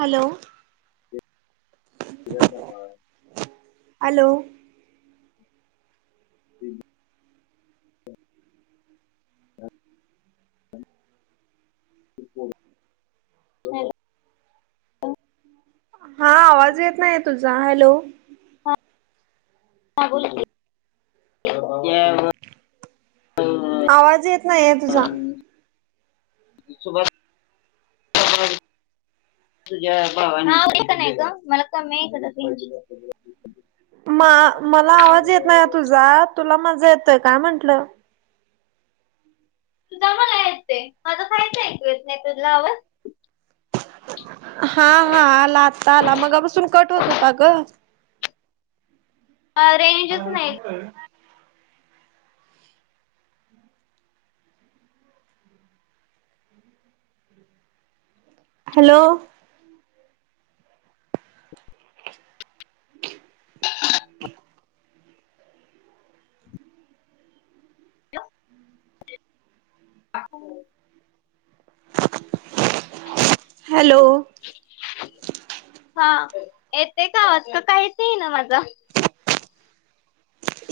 Hello. तय [unintelligible] hello. हम् ह हलो. हा आवाज येत नाही तुझा हॅलो. हा बोल की. आवाज येत नाही आहे तुझा. सुब [unintelligible] मला कमी आहे ईकडे रेंज [unintelligible] म मला आवाज येत नाही तुझा तुला माझा येतोय काय म्हटलं. तुझा मला येतोय माझा काहीच ऐकू येत नाही तुला आवाज. हा हा आला आता आला मगापसून कट होत होता ग. रेंजच नाही. ह. हॅलो. [unintelligible] अ. हॅलो. हा येते का आवाज का काहीच आहे ना माझं.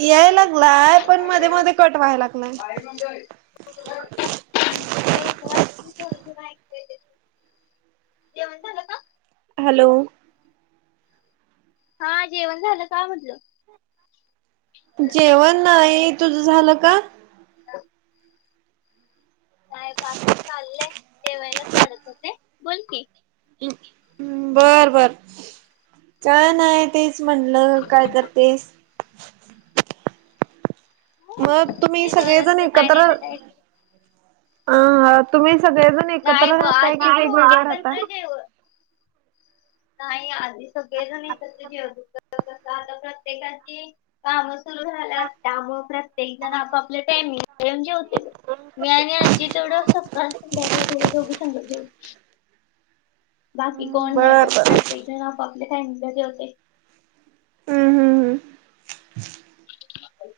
याय लागलाय पण मध्ये मध्ये कट व्हायला लागलाय. म्हणजे [unintelligible] जेवन झाल का? हॅलो. हा जेवण झालं का म्हनलं जेवण नाही तुझ झालं का? नाही बघ अजून चाललय जेवायला च वाढत होते बोल की. बर बर काय नाही ते म्हणलं काय करतेस? मग तुम्ही नाही सगळेजण दररोजच काय नाही एकत्र तर काय अ हा तुम्ही सगळेजण एकत्र नाही ब राहताय आधी की खूप वेगवेगळ राहता. एकत्र जेव नाही आधी सगळे जण एकत् जेवत होतो आता प्रत्येकाची काम सुरू झाला त्यामुळ प्रत्येक जण आपपले टामिंग जेवते. मी आणि आजी तेवढं सत दोघी सांगत जेवतो बाकी कोण नाही बर बर रस्. आपापले टायमिंग ला जेवते. हम्म हम्म हम्म.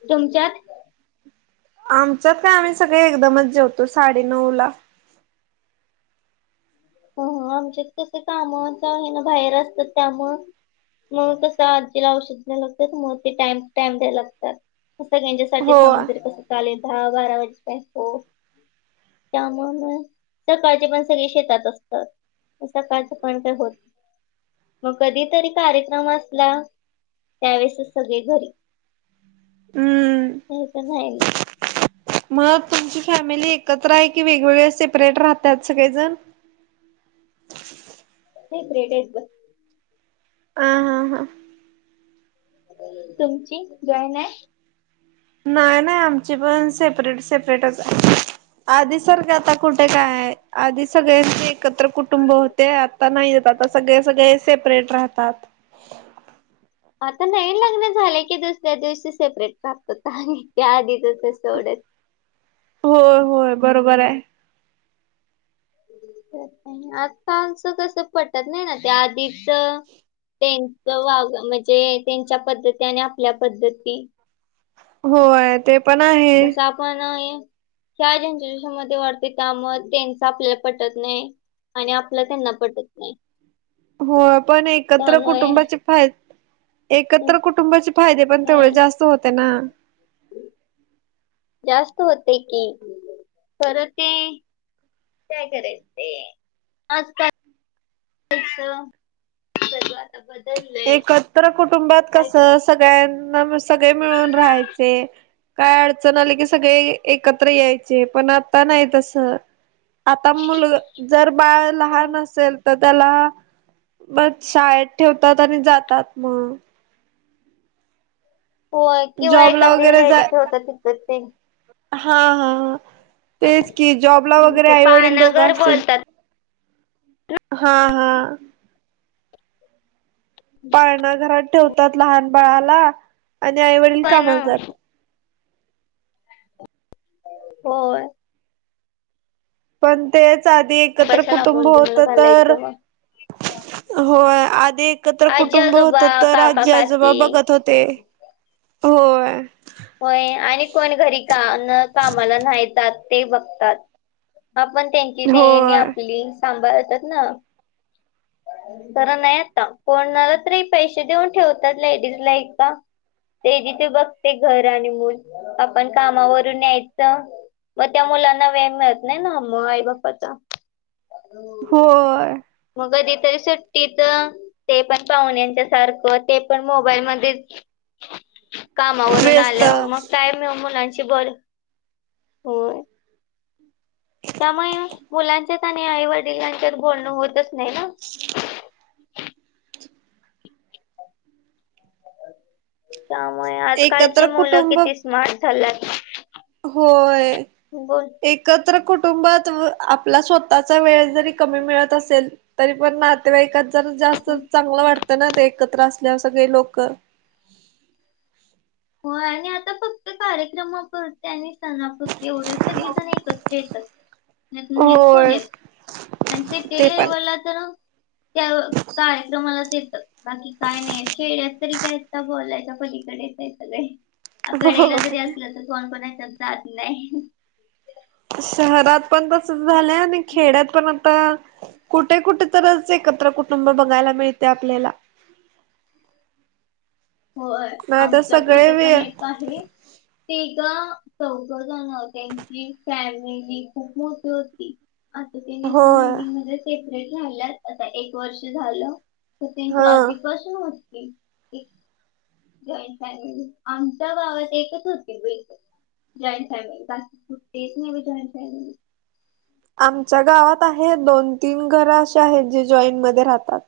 तुमच्यात? आमचत काय आम्ही सगळे एकदमच जेवतो साडे नऊ ला. आमच्या कस काम हे ना बाहेर असतात त्यामुळ मग कसं आजीला औषध लागत तर मग ते टाइम टू टाइम द्यायला लागतात. असं त्यांच्यासाठी हो थांबून तरी असं काले दहा बारा वाजेो. त्यामुळ मग सकाळचे पण सगळे शेतात असते. तर असं काच पण काय होत. मग कधीतरी कार्यक्रम असला. त्यावेेळेसच सगळे घरी हम्म नाही तर रा मग तुमची फॅमिली एकत्र आहे की वेगवेगळे सेपरेट राहतात सगळेजण ग्रेडेड बस. ह हां हां तुमची जॉयन आहे. नाही नाही आमची पण सेपरेट सेपरेटच आहे. आधी सारखं आता कुठे काय आधी सगळे एकत्र कुटुंब होते आता नाही येत आता सगळे सगळे सेपरेट राहतात. आता नाही लग्न झाले की दुसऱ्या दिवशी सेपरेट प्रप्त होत त्या आधीच सवडत हो होय बरोबर आहे. आता पाऊच कस पटत नाही ना ते आधीच वा म्हणजे त्यांच्या पद्धती आणि आपल्या पद्धती होय ते पण आहे. त्या जनरेशन म वाढते त्या म त्यां आपल्या पटत नाही आणि आपलं त्यांना पटत नाही. हो पण एकत्र त्यामुळे कुटुंबाची फ आहेत. हम्म, एकत्र कुटुंबाचे फायदे पण तेवढे हम्म, जास्त होते ना. जास्त होते कि खरं ते काय केल ते आजकाल च बवा एकत्र कुटुंबात काय कसं करायचं सगळ्यांना सगळे मिळून राहायचे. काय अडचण आली की सगळे एकत्र यायचे पण आता नाही तस. आता मुलग जर बाळ हम्म. लहान असेल तर त्याला म शाळेत. ठेवतात आणि जातात मग होय किंवा जॉबला एखाद्या वगैरे ल जा तिथे होतात ति ते हा हा तेच की जॉबला हम्म, वगैरे ते आईवडील दोघं पानागर असतील. बोलतात हा हा पाळणा घरात ठेवतात लहान बाळाला आणि आईवडील पण कामाला जातात. हो पण तेच आधी एकत्र कशाला कुटुंब मुलगी होत मला तर घालायचं मग होय आधी एकत्र आजी कुटुंब आजोबा होत तर काका काकी राज्याजोबा बघत होते. होय होय आणि कोण घरी का कामाला नाहीेतात. ते बघतात आपण त्यांची त्यानी होय आपली सांभाळतात ना जरा नाही आता कोणणाला तरी पैसे देऊन ठेवतात लेडीजला एकका. ते जिथे बघते घर आणि मल आपण कामावरून यायचं. मग त्या मुलांना व्यायाम मिळत नाही ना म आई बा्पाचा हो मग कधी तरी सुट्टी तर ते पण पाहुण्याच्या सारखं ते पण मोबाईल म कामावर ून व्यस्त आल्या मग काय मुलांची बर होय. त्यामुळे मुलांचेच आणि आई वडिलांचेच बोलणं होतच नाही. ना. ह त्यामुळे आजकालची एकत्र मुलं कुटुंब किती स्मार्ट झाल्यात. होय एक. बोल एकत्र कुटुंबात आपला स्वतःचा वेळ जरी कमी मिळत असेल. तरी पण नातेवाईकात जर जास्त हम्म. चांगलं वाटतं ना ते एकत्र असल्यावर सगळे लोक. हो आणि आता फक्त कार्यक्रमापरत आणि सणापुर एवढेच तर गीता नाही एकत्र येतात फोण होय येत. आणि ते तेवला त्या कार्यक्रमालाच येतात बाकी काय नाही खेळ तरी काय बोलायच्या पलीकडेच आहे सगळे हो कडेला जरी असलं तर कोण कोणा जात नाही. शहरात पण तसच झालं आणि खेड्यात पण आता कुठे कुठे तरच एकत्र कुटुंब बघायला मिळते आपल्याला हो नाही तर आमच सगळे इथं वे पण एक आहे. तेग चौघ जाण त्यांची फॅमिली खूप मोठी होती. आ का नाही अस नाही होय मी म्हणजे सेपरेट राहिला आता एक वर्ष झालं. तर हा त्यांच्या आधी कसून होटते. आमच्या गावात एकच होती. जॉईंट फॅमिली बाकीुट्टीच जॉईंट फॅमिली आमच्या गावात आहे दोन तीन घर अे आहेत जे जॉईंटमध्येध्ये राहतात.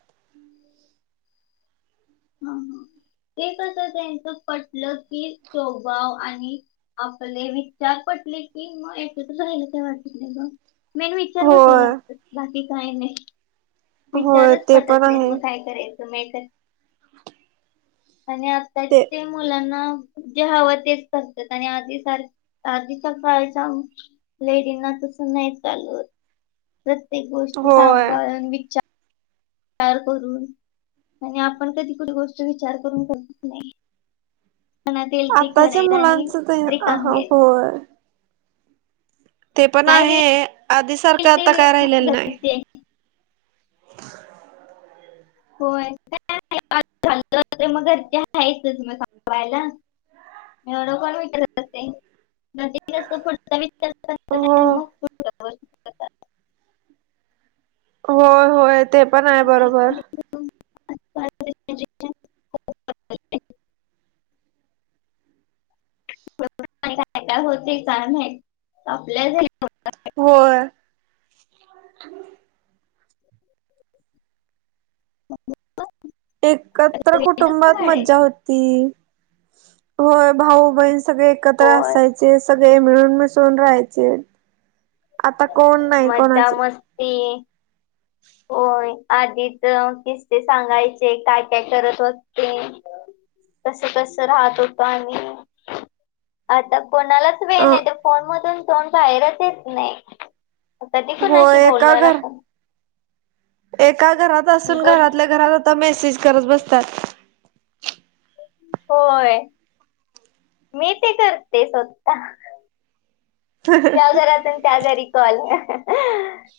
ह ह ते कस त्यांच पटलं की टोभाव आणि आपले विचार पटले की मग एकत राहिला का वाटत नाही. मीन विचारवटायला होय लागत बाकी काय नाही होय विचारच ते पण पटत नाही आहे मग काय? यच मत आणि आता ते मुलांना जे हवं तेच करतात आणि आधी सारख आधीच्या काळच्या लेडीना तस नाही चाल प्रत्येक गोष्ट होय सांभाळून विचार तर करून आणि आपण कधी कुठ गोष्ट विचार करून समत नाही. मनात येईल ती आताच्या करायचं आणि मुलांच ते रिकाम व्ह्याच. होय ते पण काय आहे आधी सारखं होईल ते आता काय होईल राहिलेलं नाही. घरचे होय का चा मर तेचच मग सांगवायला. एवढं कोण विचारत असेल. नं पुुढ हो व मग करतात. होय होय ते पण आहे मग बरोबर. इकडे तिकडे [unintelligible] झालंय. का होते कारण आपल्या हो. [unintelligible] एकत्र वेळच कुटुंबात मज्जा काढायचं होती होय भाऊ बहि सगळे एकत्र होय असायचे सगळे मिळून मिसून राहायचे. आता कोण मज्जा मस्ती हम्. होय आधीचे किस्से सांगायचे काय काय करत होते. कसं कसं राहत होत आणि आता कोणालाच वेळ नाही [unintelligible] फोन मधून तोन बाहेरच येत नाही. कधी हो कोणाशी एका बोलणार घर आपण एका घरात असून बोल घरातल्या घरात तर मॅसेज करत बसस्तात. होय मी ते करते स्वतः त्या घरात आणि त्या घरी चल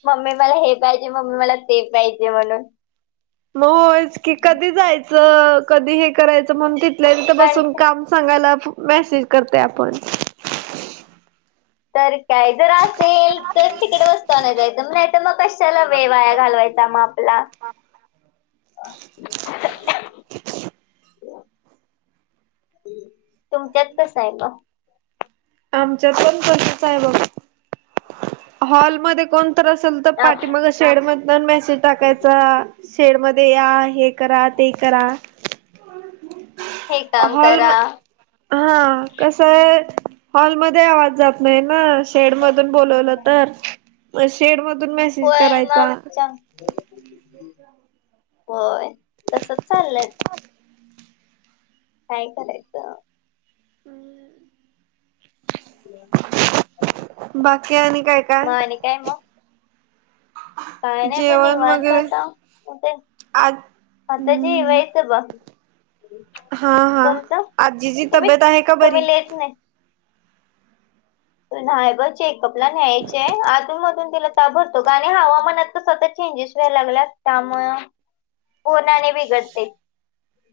मम्मी मला हे पाहिजे मम्मी मला ते पाहिजे म्हणून मग होयच की कधी जायचं कधी हे करायचं म्हण तिथल्यांत पण बसून काम सांगायला मेसेज करते आपण तर काय जर असेल तर तिकड बसत नाही जायचं नाही तर मग कशाला वे वाया घालवायचा माग हला. [inaudible] तुमच्यात कसं आहे ग आमच्यातन कधच आहे बघा हॉलमध्येध्ये कोणत असेल तर आप- पाठी मग शेड मधन मेसेज टाकायचा शेड मध्ये या हे करा ते करा हे काम ल करा हा कस आहे हॉलमध्ये आवाज जात नाही ना शेड मधून बोलवलं तर शेड मधून म होय मग च होय तसच चाललंय काय करायचं हम् बाकी आणि काय मग काय आणि काय मग काय नाही बग जेवण निवांत वगैरे आता आज आता हम्म जेवायचं बघ हा हा तुमच आजीची तुम्ही तब्येत आहे का तुम्ही बरी ललेच नाही नाही ब चेकअपला न्यायचेय आधूनमधून तिला भरतो आणि हवामानात तर स्वतः चेंजेस व्हायला लागल्यात त्यामु पोट आणि बिघडते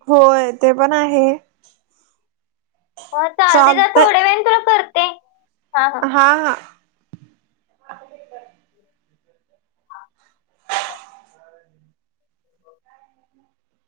होय ते पण आहे हो चालते तर चालतय थोड्या वेळण तुला करते हा हा हां हा